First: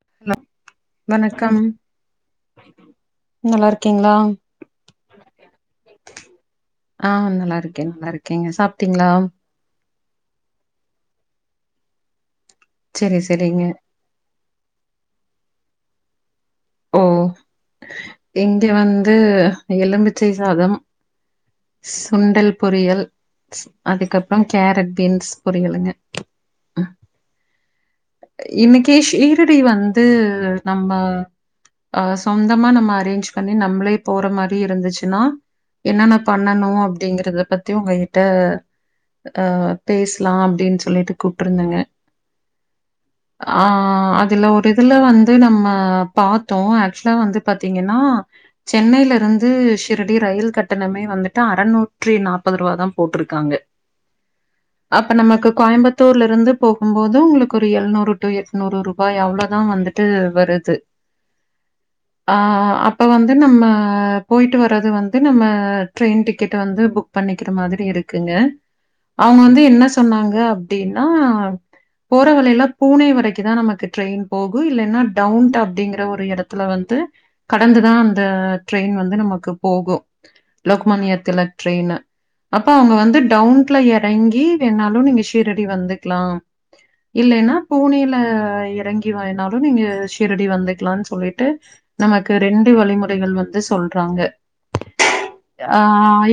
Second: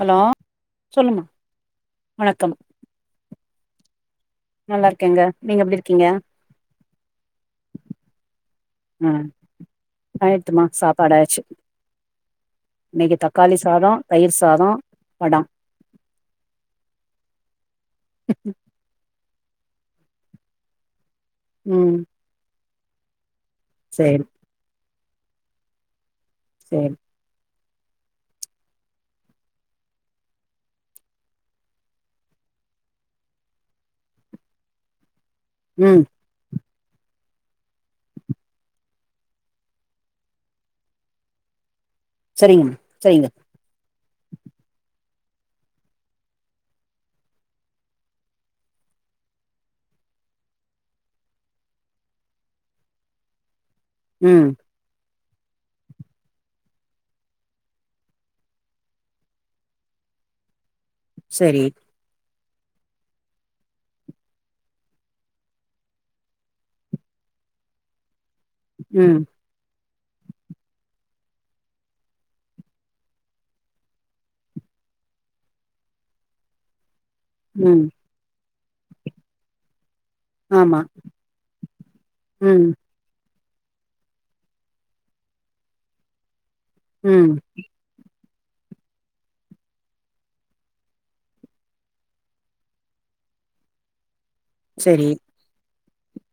Hello ந சொல்லுமா வணக்கம் நல்லா இருக்கீங்களா நல்லாருக்கேங்க நீங்க எப்பிடி இருக்கீங்க ஆ நல்லாருக்கே நல்லாருக்கேங்க சாப்ட்டீங்ளா ஆயிட்த்துமா சாப்பாடாயச்சு இன்னைக்கி செரி தக்காளி செரிங்க சாதோ தயிர் சாதோ வடா ஓ இங்கே வந்து எலும்புச்சை சாதம் ம் சுண்டல் பொரியல் சேரி அதுக்கப்புறம் கேரட் பீன்ஸ் பொரியலுங்க சேரி இன்னிக்கி ஷீரடி வந்து நம்ப ஆ சொந்தமா நம்ம அரேஞ்ச் பண்ணி நம்மளே போற மாரி இருந்துச்சுன்னா ம் என்னென்ன பண்ணணு அப்டிங்கறத பத்தி உங்ககிட்ட அ பேஸ்லா அப்டின் சொல்லிட்டு கூப்டுருந்தங்க சரிங்கம்மா சரிங்க ஆ அதுல ஒரு இதுல வந்து நம்ம பாத்தோ ஆக்சுலா வந்து பாத்தீங்கன்னா சென்னையிலருந்து ஷீரடி ரயில் கட்டணமே வ வந்துட்டு அறநூற்றி நாப்பது ரூவா தா போட்ருக்காங்க ம் அப்ப நமக்கு கோயம்பத்தூர்லருந்து போகும்போது உங்களுக்கு ஒரு எழுநூறு டு எட்நூறு ரூபாய் அவ்ளோதா வந்துட்டு து வருது செரி ஆ அப்ப வந்து நம்ம போய்ட்டு வர்றது வந்து நம்ம ட்ரெய்ன் டிக்கெட் வந்து புக் பண் பண்ணிக்கிற மாதிரி இருக்குங்க ம் அவுங்க வந்து என்ன சொன்னாங்க அப்டின் னா போறவலேலா பூனே வரைக்கியு தா நமக்கு ட்ரெய்ன் போகு இல்லன்னா டவுன் டாப் அப்டிங்கற ஒரு எடத்துல வந்து ம் கடந்துதா அந்த ட்ரெய்ன் வந்து நமக்கு போகு ஆமா லோக்மான்னியத்துல ட்ரெயினு அப்ப ம் அவுங்க வந்து டவ்ன் ட்ல எறங்கி வேணாலு நீங்க ஷீரடி வந்துக்லா ம் இல்லேன்னா பூனேல அ எறங்கி வாயினாலு நீங்க ஷீரடி வந்துக் க்கலா சொல்லிட்டு நமக்கு ரெண்டு வழிமுறைகள் வந்து சொல்றாங்க செரி ஆ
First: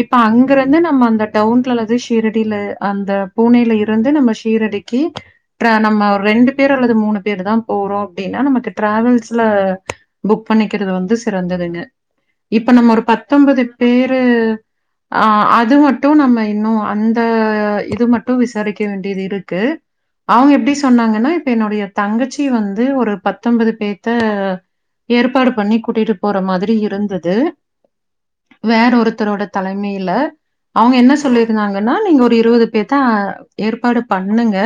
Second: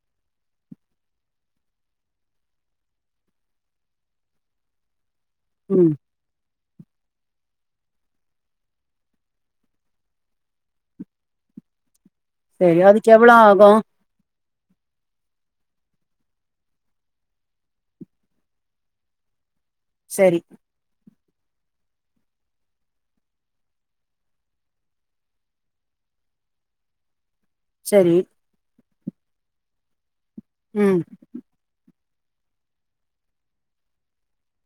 இப்ப அங்கருந்து நம்ம அந்த டவுன்லந்து ஷீரடில அந்த பூனேல இருந்து நம்ம ப்ப ஷீரடிக்கி ட்ரா ம் நம்ம ஒரு ரெண்டு பேரு அல்லது மூணு பேர் தா போறோ அப்டின்னா நமக்கு டிரவல்ஸ் ல புக் பண்ணிக்கிறது வந்து சிறந்ததுங்க இப்ப சரி நம்ம ஒரு அதுக்கு எவ்ளோ பத்தொம்பது ஆகு பேரு ஆ அது மட்டு நம்ம இன்னு அந்த இது மட்டு விசாரிக்க வேண்டியது இருக்கு சரி அவுங்க எப்டி சொன்னாங்கன்னா இப்ப என்னோடைய தங்கச்சி வந்து ஒரு பத்தொன்பது பேர் து ஏற்பாடு பண்ணி கூட்டிட்டு போற மாதிரி இருந்தது செரி வேற ஒருத்தரோட தலைமையில அவங்க ம் என்ன சொல்லியிருந்தாங்கன்னா நீங்க ஒரு இருவது பேத்த ஏற்பாடு பண்ணுங்க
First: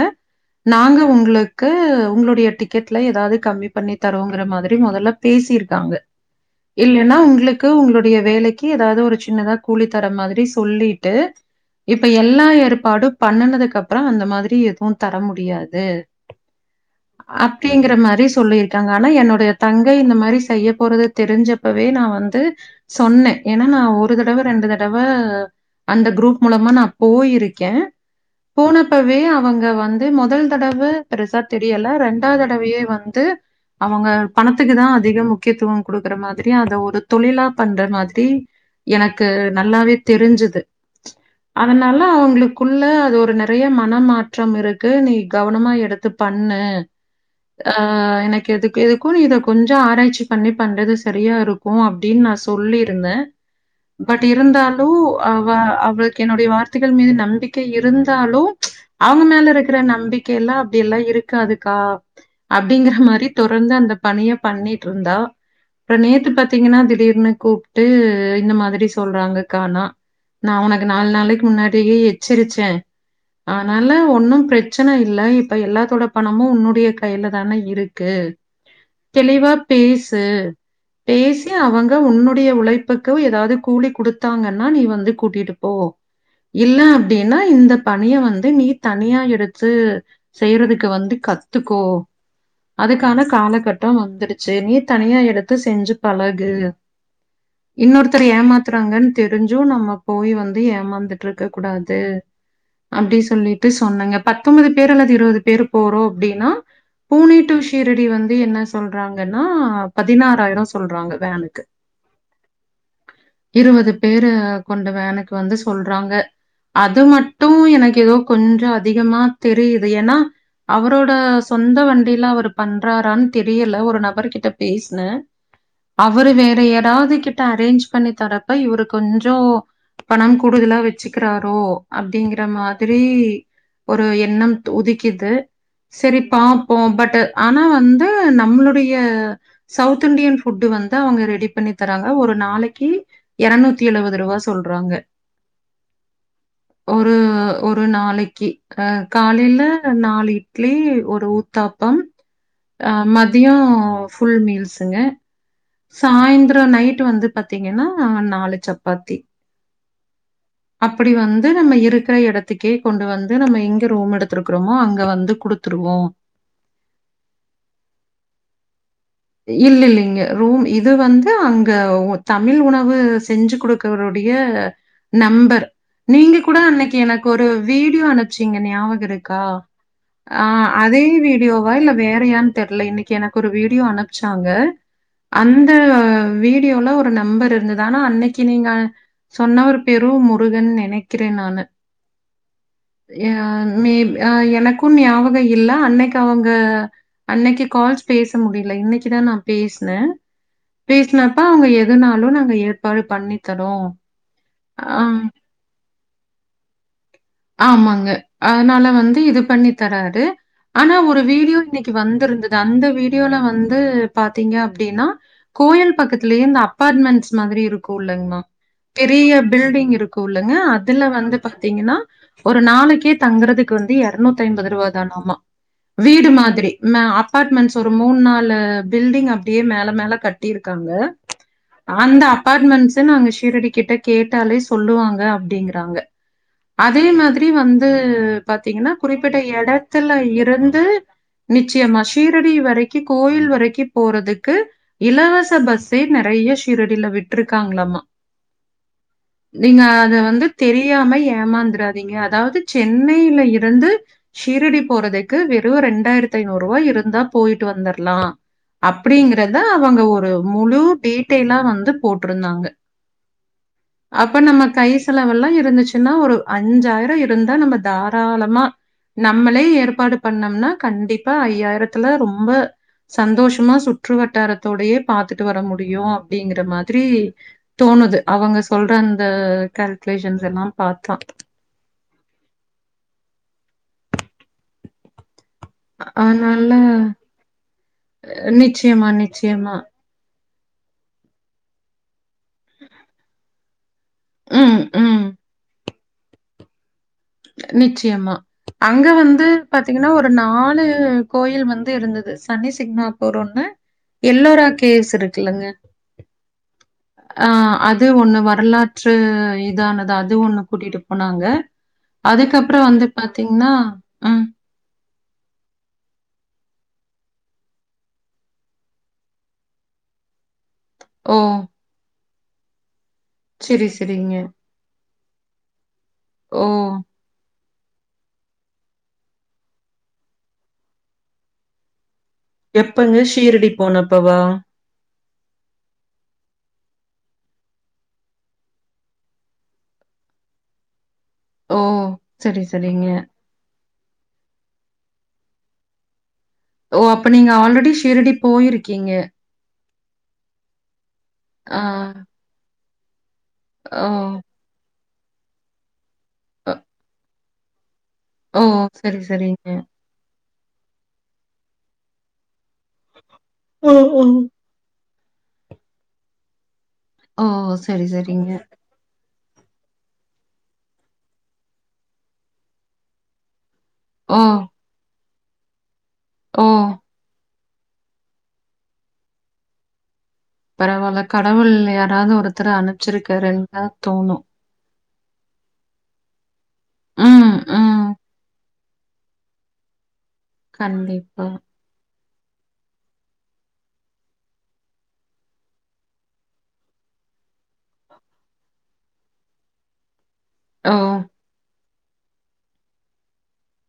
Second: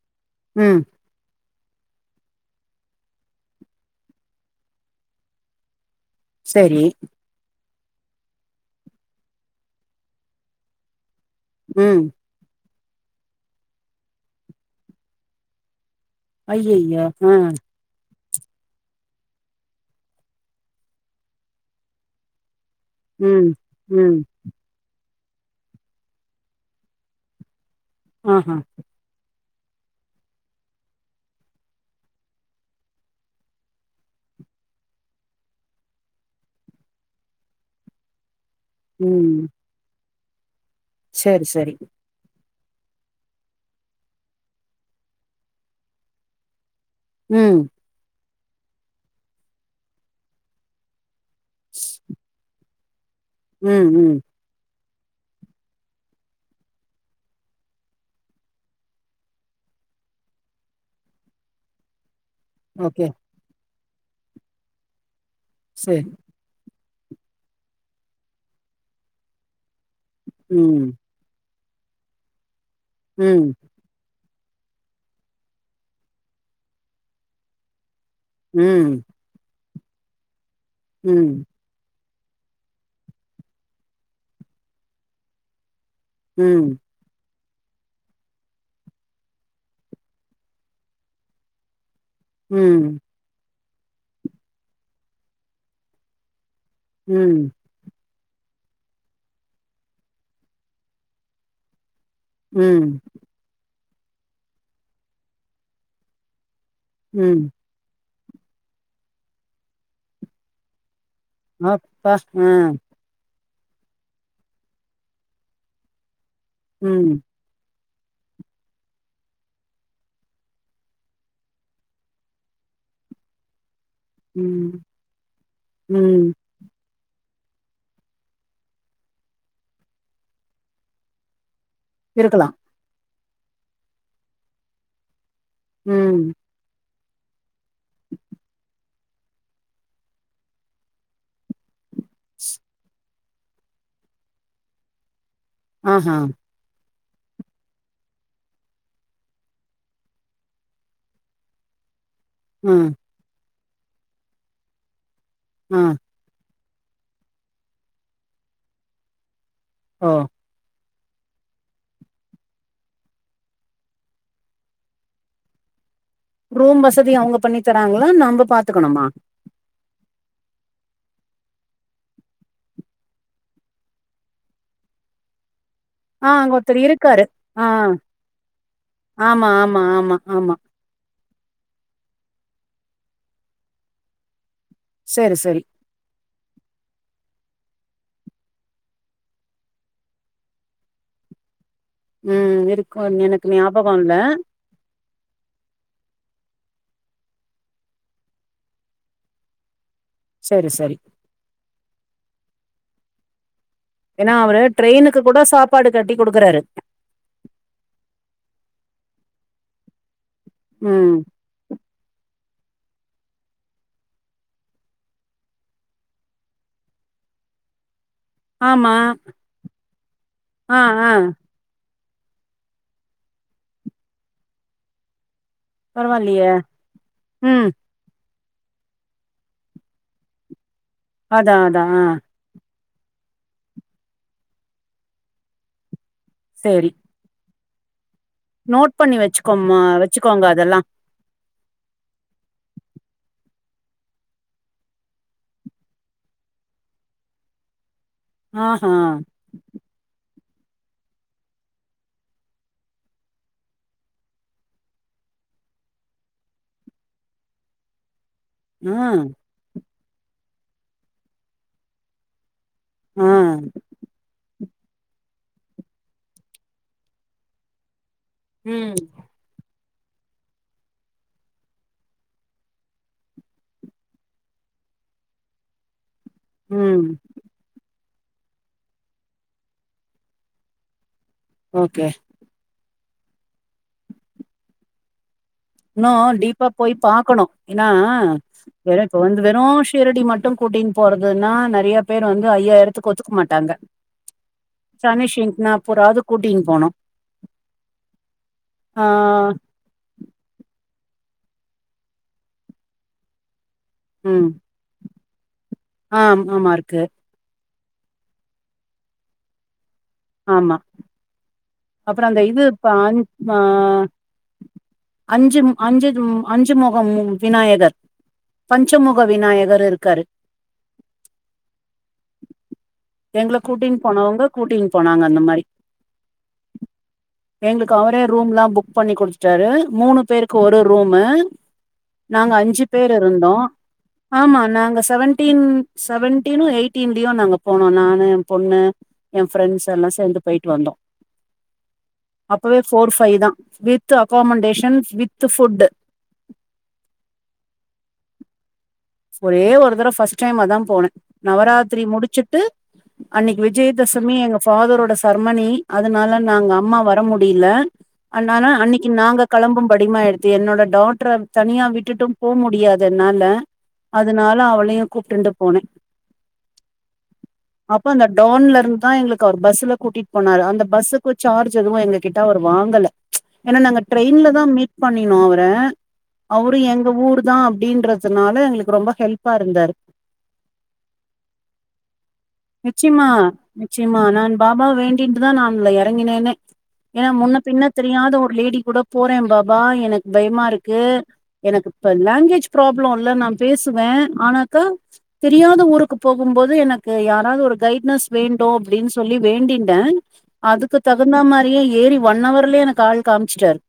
ம் நாங்க உங்களுக் கு உங்களுடைய டிக்கெட்ல ஏதாது கம்மி பண்ணி தரோங்கற மாதிரி மொதல்ல பேசிருக்காங்க சரி இல்லன்னா உங்ளுக்கு உங்களுடைய வேலைக்கி ஏதாது ஒரு சின்னதா கூலி தர மாதிரி சொல்லி ட்டு ம் இப்ப எல்லா ஏற் பாடு பண்ணுனதுக்கு அப்றோ அந்த மாதிரி எதுவு தர முடியாது ஐயய்யோ ம் சொல்லிருக்காங்க ஆனா என்னுடைய தங்கை இந்த மாரி செய்ய போறது தெரிஞ்சப்பவே நா வந்து சொன்னே ம் ஏனா நா ஒரு ம் தடவ ரெண்டு தடவ அந்த க்ரூப் மூலமா நா போயிருக்கே ஆஹா போனப்பவே அவங் க வந்து மொதல் தடவ பெருசா தெரியல ரெண்டா தடவையே வந்து அவங்க பணத்துக்கு தா அதிக முக்கியத்துவோ குடுக்குற மாதிரி அத ஒரு தொழிலா பண்ற மாதிரி எனக்கு ம் நல்லாவே தெரிஞ்சது சரி சரி அதனால அவங்களுக் குள்ள அது ஒரு நெறைய மனமாற்றம் இருக்கு நீ கவனமா எடுத்து பண்ணு ம் ஆ எனக் எதுக் எதுக்கு நீ இத கொஞ்சோ ஆராய்ச்சி பண்ணி பண்றது சரியா இருக்கு அப்டின் நா சொல்லிருந்தே ம் ம் பட் இருந்தா லு அவ அவளுக்கு என்னுடைய வார்த்தைகள் மீது நம்பிக்க இருந்தாலு அவங்க மேல இருக்கிற நம்பிக்கேல அப்டி எல்லா இருக்காதுக்கா அப்டிங்கற ஓகே மாரி தொடர்ந்து அந்த பணிய பண்ணிட்ருந்தா அப்றோ சரி நேத்து பாத்தீங்கன்னா திடீர்னு கூப்ட்டு இந்த மாதிரி சொல்றாங்கக்கானா நா ஒனக்கு ம், நாளு நாளைக்கு முன்னாடி தயே எச்சரிச்சே ம், ஆனால ஒன்னு பிரச் சன இல்ல இப்ப எல்லாத்தோட பணமு உன்னுடைய கைல தான இருக் கு ம், தெளிவா பேசு ம் பேசி அவங்க உன்னுடைய உழைப்புக்கு ஏதாவது கூலி குடுத்தாங்கன்னா நீ வந்து கூட்டிட்டு போ ம், இல்ல அப்டி ஏன்னா இந்த பணிய வந்து நீ தனியா எடுத்து செய்றதுக்கு வந்து கத்துக்கோ ம், அதுக்கான காலகட்டோ வந்துருச்சி நீ தனியா எடுத்து செஞ்சி பழகு ம், இன்னொருத்தர ஏமாத் றாங்கன்னு தெரிஞ்சு நம்ம போய் வந்து ஏமாந்துட்டு இருக்க கூடாது கு ம், அப்டி சொல்லிட்டு சொன்னேங்க பத்தொன்பது பேர் அல்லது இருபது பேர் போறோ அப்டின்னா பூனே ம். டூ ஷீரடி வந்து என்ன சொல்றாங்கன்னா பதினாறாயிரோ சொல்றாங்க வேனுக்கு. அப்பா ஆ இருவது பேரு கொண்ட வேனுக்கு வந்து சொல்றாங்க அது ம், மட்டு எனக்கு ஏதோ கொஞ்சோ அதிகமா தெரியுது ஏன்னா அவரோட சொந்த வண்டில அவர் பண்றாரான்னு தெரியல ஒரு நபர் கிட்ட ம், பேஸ்னே அவரு ம். வேற யாராது கிட் ட அரேஞ்ச் பண்ணி தரப்ப இவரு கொஞ்சோ பணம் கூடுதலா வச்சிக்கிறாரோ அப்டிங்கிற இருக்கலாம். மாதிரி ஒரு எண்ணம் தோ உதிக்குது செரி ம். பாப்போ பட் ஆனா வந்து நம்மளுடைய சவுத் இண்டியன் ஃபுட்டு வந்து அவங்க ரெடி பண்ணி தர்றாங்க ஒரு நாளைக்கி இரநூத்தி எழுவது ரூவா சொல்றாங்க ஆஹ ஒரு ஒரு நாளைக்கி ஆ காலேல நாலு இட்லி ஒரு ஊத்தாப் பம் அ, ஆ மதியோ ஃபுல் மீல்ஸ்ங்க ஆ, சாய்ந்த அப்றோ நைட் வந்து பாத்தீங்கன்னா நாலு சப்பாத்தி ஓ அப்படி வந்து நம்ம இருக்கிற இடத்துக்கே கொண்டு வந்து நம்ம எங்க ரூம் எடுத்துருக்றமோ அங்க வந்து குடுத்து டுவோ ரூம் வசதி அவங்க பண்ணி தராங்களா நம்ப பாத்துக்கணுமா இல்லல்லைங்க ரூம் இது வந்து அங்க தமிழ் உணவு செஞ்சி குடுக்றவருடை ய நம்பர் ஆ நீங்க அங்க கூட ஒருத்தர் அன்னக்கி இருக்காரு. எனக்கு ஒரு ஆ, வீடியோ அனுப்ச்சீங்க ஞாபகோ இருக்கா ஆமா, ஆமா, ஆமா, ஆ ஆமா. அதே வீடி யோவா இல்ல வேறயான்னு தெரில இன்னக்கி எனக்கு ஒரு வீடியோ அனுப்ச்சாங்க சரி, சரி. அந்த வீடியோல ஒரு நம்பர் இருந்தது ஆனா அன்னக்கி நீங்க சொன்னவர் பேரு முருகன் நெனைக்கிறே நானு ம். இருக்கும்னு ஆ எனக்கு மே ஞாபகம் இல்ல. ஆ எனக்கு ஞாபகோ இல்ல அன்னக் கி அவங்க அன்னக்கி கால்ஸ் பேச முடியல இன்னக்கி தா நா பேச னே சரி, சரி. பேஸ்னப்பா அவங்க எதுனாலு நாங்க ஏற்பாடு பண்ணி தர்ரோ ஏன்னா அவரு ட்ரெயினுக்கு கூட சாப்பாடு கட்டி குடுக்குறாரு ஆமாங்க அதனால வந்து இது பண்ணி தராது ஆனா ம். ஒரு வீடியோ இன்னைக்கு வந்திருந்தது அந்த வீடியோல வந்து பாத்தீங்க அப்டின்னா கோயில் பக்கத்திலயு இந்த அப்பார்ட்மெண்ட்ஸ் மாதிரி இருக்கு உள்ளங்கா மா ஆமா. பெரிய பில்டிங் இருக்கு உள்ளங்க ஆ, அதுல ஆ. வந்து பாத்தீங்கன்னா ஒரு நாளைக்கே தங்கறதுக்கு வந்து எருநூத்தி ஐம்பது ரூபா தானம்மா வீடு பரவாயில்லையே! மாதிரி ம். அப்பார்ட்மெண்ட்ஸ் ஒரு மூணு நாள்ளு பில்டிங் அப்டியே மேல மேல கட்டியிருக்காங்க அதான், அதான். ஆ அந்த அபார்ட்மெண்ட்ஸ் நாங்க ஷீரடி கிட்ட கேட்டாலே சொல்லுவாங்க அப்படிங்கறாங்க சரி. அதே மாதிரி வந்து பாத்தீங்கன்னா நோட் பண்ணி குறிப்பிட்ட வச்சுக்கோம்மா எடத்துல வச்சுக்கோங்க இருந்து அதெல்லாம். நிச்சயமா ஷீரடி வரைக்கி கோயில் வரைக்கி போறதுக்கு இலவச பஸ்ஸே நறைய ய ஷீரடியில விட்ருக்காங்களாமா ஆஹா! நீங்க அத வந்து தெரியாம ஏமா தீங்க அதாவது சென்னையில இருந்து ஷீரடி போறதுக்கு வெறும் ரெண்டாயிரத்தி ஐநூறு ரூபா [unintelligible] இருந்தா போயிட்டு வந்துடலா ஆ, அப்படிங்கறத அவங்க ஒரு முழு டீட்டெயலா வந்து போட்ருந்தாங்க ஆ. அப்ப நம்ம கை செலவெல்லா இருந்துச்சுன்னா ஒரு அஞ்சாயிர இருந்தா நம்ம தாராளமா ம். நம்மளே ஏ ஏற்பாடு பண்ணோம்னா கண்டிப்பா ஐயாயிரத்துல ரொம்ப சந்தோஷமா சுற்று வட்டாரத்தோடையே பாத்துட்டு வர முடியு அப்டிங்குற மாதிரி ம். தோணுது அவுங்க சொல்ற அந்த கால்குலேஷன்ஸ் எல்லா பாத்தா ஓகே இன்னு டீப்பா அதனால போய் பாக்கணு ஏன்னா வெறு நிச்சயமா, இப்ப வந்து வெறு நிச்சயமா. ஷீரடி மட்டு கூட்டின்னு போறதுன்னா நறையப் பேர் வந்து ஐயாயிரத்துக்கு ஒத்துக்க மாட்டாங்க ம், ம். சனிஷின்ட்னா போறாது கூட்டின்னு போனு நிச்சயமா அங்க வந்து பாத்தீங்கன்னா ஒரு நா லு கோயில் வந்து இருந்தது சனி சிக்மாஃபோர் ஒன்னு ம். எல்லோரா கேவ்ஸ் இருக்கு ஆ ஆமா இருக்கு ஆ அது ஒண்ணு வரலாற்று இதானது அது ஒண்ணு ஆமா. கூட்டிட்டு போனாங்க அப்புறம் அந்த இது அதுக்கப்புற ப வந்து அஞ் பாத்தீங்கன்னா ம் அஞ்சு அஞ்சு அஞ்சு முகம் விநாயகர் பஞ்சமுக விநாயகர் இருக்காரு ஓ எங்கள சரி, கூட்டின்னு சரிங்க. போனவுங்க கூட்டின்னு போனாங்க அந்த மாரி ஓ எங்களுக்கு அவரே ரூம்லா புக் பண்ணி குடுத்துட்டாரு மூணு பேருக்கு ஒரு ரூமு நாங்க அஞ்சு பேரு எப்பங்க இருந்தோ ஷீரடி போனப்பவா? ஆமா நாங்க செவன்டீன் செவன்டீனு எயிட்டீன்லயோ நாங்க போனோ நானு எ பொண்ணு எ ஃப்ரெண்ட்ஸ் எல்லா சேந்து போயிட்டு வந்தோ ஓ! சரி, அப்பவே சரிங்க. போஃர் ஃபை தா with accommodation with with food ஓ அப்ப நீங்க ஆல்ரெடி ஷீரடி போயிருக் ஒரே ஒரு தடவ ஃபர்ஸ்ட் டைம் தான போனே ஆ, நவராத்திரி முடிச்சுட்டு அன்னைக்கு ஓ! விஜயதசமி எங்க ஃபாதரோட சர்மனி அதனால நாங்க அ, அம்மா வர முடி மல ஓ! அதனால அன்னைக்கு சரி, நாங்க சரிங்க. களம்பு படிமா எடுத் து என்னோட டாட்டர தனியா விட்டுட்டும் போ முடியாது என்னால ஓ, ஓ. அதனால அவளையு கூப்ட்டுன்ட்டு போனே ஓ! அப்ப சரி, அந்த சரிங்க. டோன்ல இருந்து தா எங்களுக் ஒரு பஸ்ல கூட்டிட்டு போனாரு அந்த பஸ்ஸுக்கு ஜார்ஜ் எதுவு எங்க கிட்ட அவரு வாங்கல ஏன்னா நாங்க ஓ! ட்ரெயின்ல தா மீட் பண்ணினோ அவர ஓ! அவரு எங்க ஊரு தா அப்படின்றது னால எங்களுக்கு ரொம்ப ஹெல்ப்பா இருந்தாரு பரவால்ல கடவுள் யாராவது ஒருத்தர நிச்சயமா அனுப்ச்சிருக்காருன்னு தா தோணு டின்டுதா நா அத்ல எறங்கனேனே ஏ ம், முன்ன பின்ன ம். தெரியாத ஒரு லேடி கூட போற பாபா எனக்கு பயமா இருக்கு கண்டிப்பா. எனக்கு இப்ப லாங்குவேஜ் ப்ராப் ல்ல நா பேசுவே ஆனாக்கா தெரியாத ஊருக்கு போகுபோது எனக்கு யாராவது ஒரு கைட் னஸ் வேண்டொ அப்டின்னு சொல்லி வேண்டின்டே ஓ! அதுக்கு தகுந்த மாரியே ஏறி ஒன்னவர்லயே எனக்கு ஆள் காமிச்சுட்டாரு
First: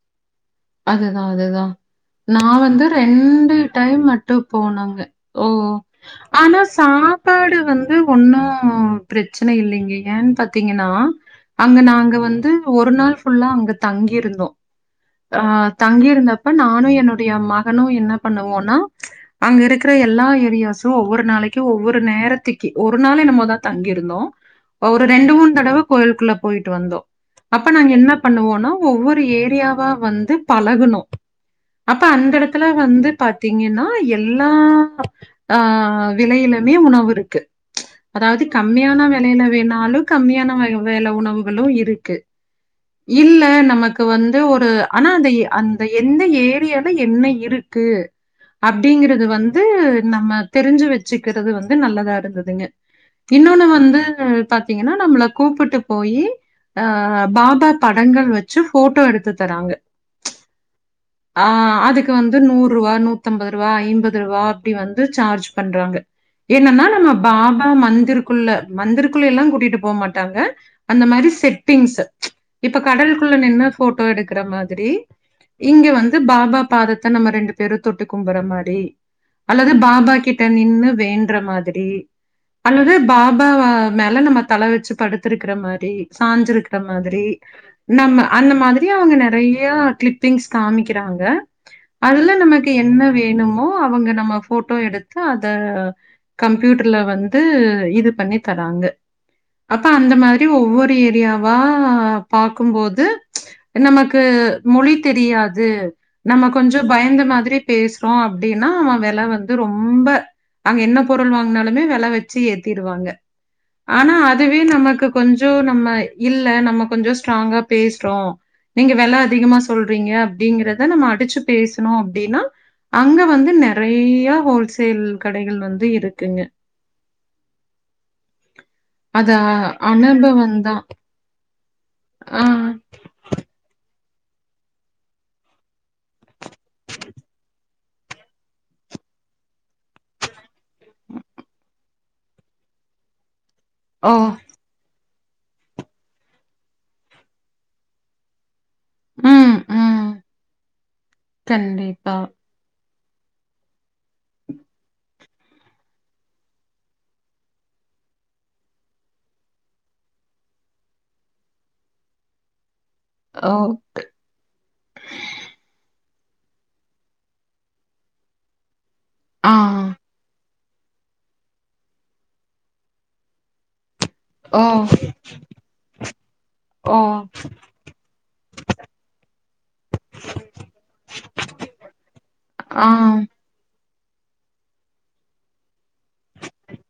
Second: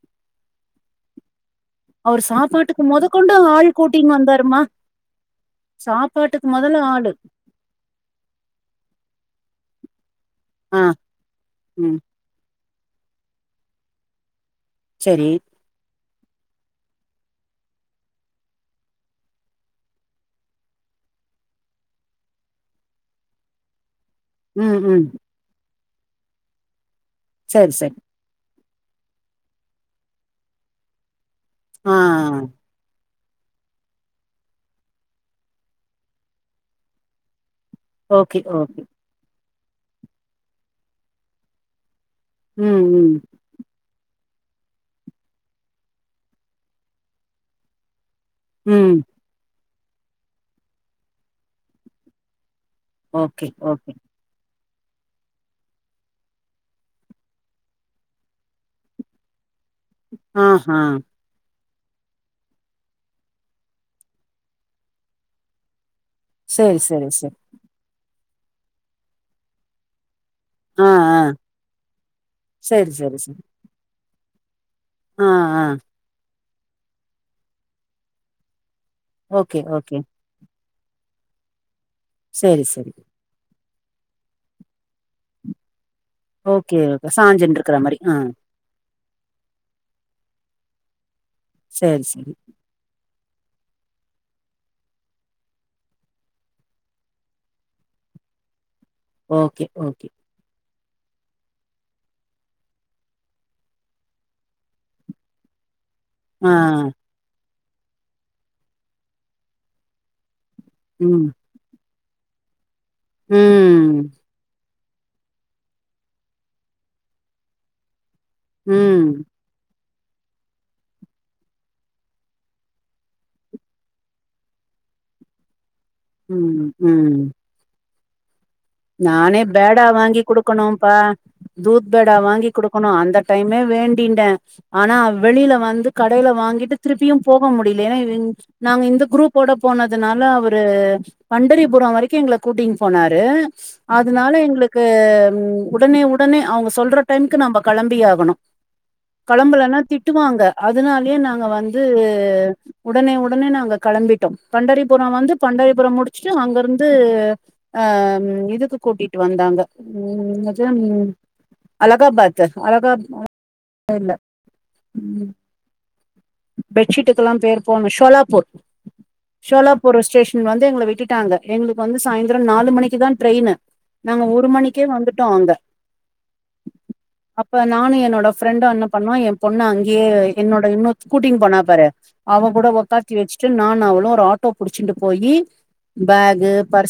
அதுனாலதா அவரு நா சாப்பாட்டுக்கு வந்து மொத கொண்டு ரெண்டு ஆள் டைம் கூட்டின்னு மட்டு வந்தாருமா போனாங்க ஓ சாப்பாட்டுக்கு ஆனா மொதல்ல ஆளு சாப்பாடு வந்து ஒன்னா பிரச்சன இல்லேங்க ஏன்னு ஆ பாத்தீங்கன்னா அங்க ம் நாங்க வந்து ஒரு நாள் ஃபுல்லா அங்க தங்கிருந்தோ சரி ஆஹ் தங்கி இருந்தப்ப நானு என்னுடைய மகனு என்ன பண்ணுவோனா அங்க இருக்குற எல்லா ஏரியாஸு ஒவ்வொ நாளைக்கு ஒவ்வொரு நேரத்திக்கு ஒரு நாள் என்னமோ தா தங்கியிரு இருந்தோ ம் ஒரு ம் ரெண்டு மூணு தடவ கோயிலுக்குள்ள போயிட்டு வந்தோ அப்ப சரி நாங்க சரி என்ன பண்ணுவோனா ஒவ்வொரு ஏரியாவா வந்து பழகனு ஆ அப்ப அந்த இடத்துல வந்து பாத்திங்கன்னா எல்லா ஆஹ் விலையிலுமே உணவு இருக்கு ஓகே அதாவது ஓகே கம்மியான வெலைல வேனாலு கம்மியான வெல உணவுகளு இருக்கு ம் ம் இல்ல நமக்கு வந்து ஒரு ஆனா அந்த அந்த எந்த ஏரியால என்ன இருக்கு ம் அப்டிங்கிறத வந் து நம்ம தெரிஞ்சி வச்சிக்கிறது வந்து நல்லதா இருந்ததுங்க ஓகே இன்னொன்னு ஓகே வந்து பாத்திங்கன்னா நம்மள கூப்பிட்டு போயி அஹ் பாபா தடங்கள் வச்சி ஃபோட்டோ எடுத்து தராங்க ஆஹா அஹ் அதுக்கு வந்து நூறுவா நூத்தம்பது ருவா ஐம்பது ருவா அப்டி வந்து சார்ஜ் பண்றாங்க சேரி என்னனா சேரி நம்ம சேரி பாபா மந்திருக்குள்ள மந்திருக்குள்ளே எல்லா கூட்டிட்டு போ மாட் டாங்க ஆ அந்த ஆ மாரி செட்டிங்ஸ் இப்ப சேரி சேரி சேரி கடலுக்குள்ள நின்னு ஃபோட்டோ எடுக்கற மாரி ஆ ஆ இங்க வந்து பாபா பாதத்த நம்ம ரெண்டு பேரு தொட்டு கும்பற மாதிரி ஓகே அல்லது ஓகே பாபா கிட்ட நின்னு வேண்ட்ற மாதிரி சேரி சேரி அல்லது பாபா அவர் மேல நம்ம தல வச்சி படுத்திருக்கற மாரி ஓகே சாஞ்சிருக்ற ஓகே மாதிரி சாஞ்சுன்ருக்கற மாரி ஆ நம்ம அந்த மாதிரி அவுங்க நெறைய கிளிப்பிங்ஸ் காமிக்கிறாங்க சேரி சேரி அதுல நமக்கு என்ன வேணுமோ அவுங்க நம்ம ஃபோட்டோ எடுத்து அத கம்ப்யூட்டர்ல வந்து இது பண்ணி தராங்க ஓகே அப்ப ஓகே அந்த மாரி ஒவ்வொரு ஏரியாவா பாக்கும்போது நமக்கு மொழி தெரியாது நம்ம ஆ கொஞ்சோ பயந்த மாதிரி பேசறோ அப்டின்னா அவன் வெல வந்து ரொம்ப அங்க என்ன ம் பொருள் வாங்னாலுமே வெல வச்சி ஏ திருவாங்க ம் ஆனா அதுவே நமக் கொஞ்சோ நம்ம இல்ல நம்ம கொஞ்சோ ஸ்ட்ராங்கா பேசுறோ நீங்க ம் வெல அதிகமா சொல்றீங்க அப்டிங்கறத நம்ம அடிச்சி பேசனோ அப்டின்னா அங்க வந்து நெறைய ஹோல்சேல் கடைகள் வந்து இருக்குங்க. உம் உம் அது நானே அ பேடா வாங்கி அனுபவம் தான். குடுக்கணும்ப்பா தூத் பேடா ஆ. வாங்கி குடுக்கணு அந்த டைமே வேண் டிட்ட ஆனா வெளில வந்து கடையில வாங்கிட்டு திருப்பியு போக முடில ஏன்னா நாங்க இந் இந்த குரூப் ஓட போனதுனால அவரு பண்டரிபுரோ வரைக்கு எங்கள கூட்டினு போனாரு ஓ! அதனால எங்ளுக்கு ம் உடனே உடனே அவுங்க சொல்ற டைமுக்கு நம்ப கெளம்பி ஆகணு ம், கெளம்பலனா ம். திட்டுவாங்க அதனாலயே நாங்க வந்து கண்டிப்பா. உடனே உடனே நாங்க கெளம்பிட்டோ தொண்டரிபுரோ வந்து தொண்டரிபுரோ முடிச்சுட்டு அங்கிருந்து அஹ் இதுக்கு கூட்டிட்டு வந்தாங்க உம் இது அலகாபாத் அலகா மழை ஓ! பேய இல்ல ம் பெட்ஷீட்டுக்கெல்லா பேர் போன ஷோலாப்பூர் ஆ. ஷோலாப்பூர் ஸ்டேஷன் வந் து எங்கள விட்டுட்டாங்க எங்களுக்கு வந்து சாயந்திர நாலு மணிக்கு தா ட்ரெயின்னு நாங்க ஒரு மணிக்கே வந்துட்டோ அங்க ஆ அப்ப நானு என்னோட ஃப்ரெண்டு என்ன பண்ணோ எ பொண்ணு அங்கேயே என்னோட இன்னு கூட்டிங் போனா பாரு அவ கூட உக்காத்தி ஆ. வச்சிட்டு நான் அவளு ஒரு ஆட்டோ புடிச்சுட்டு போயி பேகு பர்ஸ்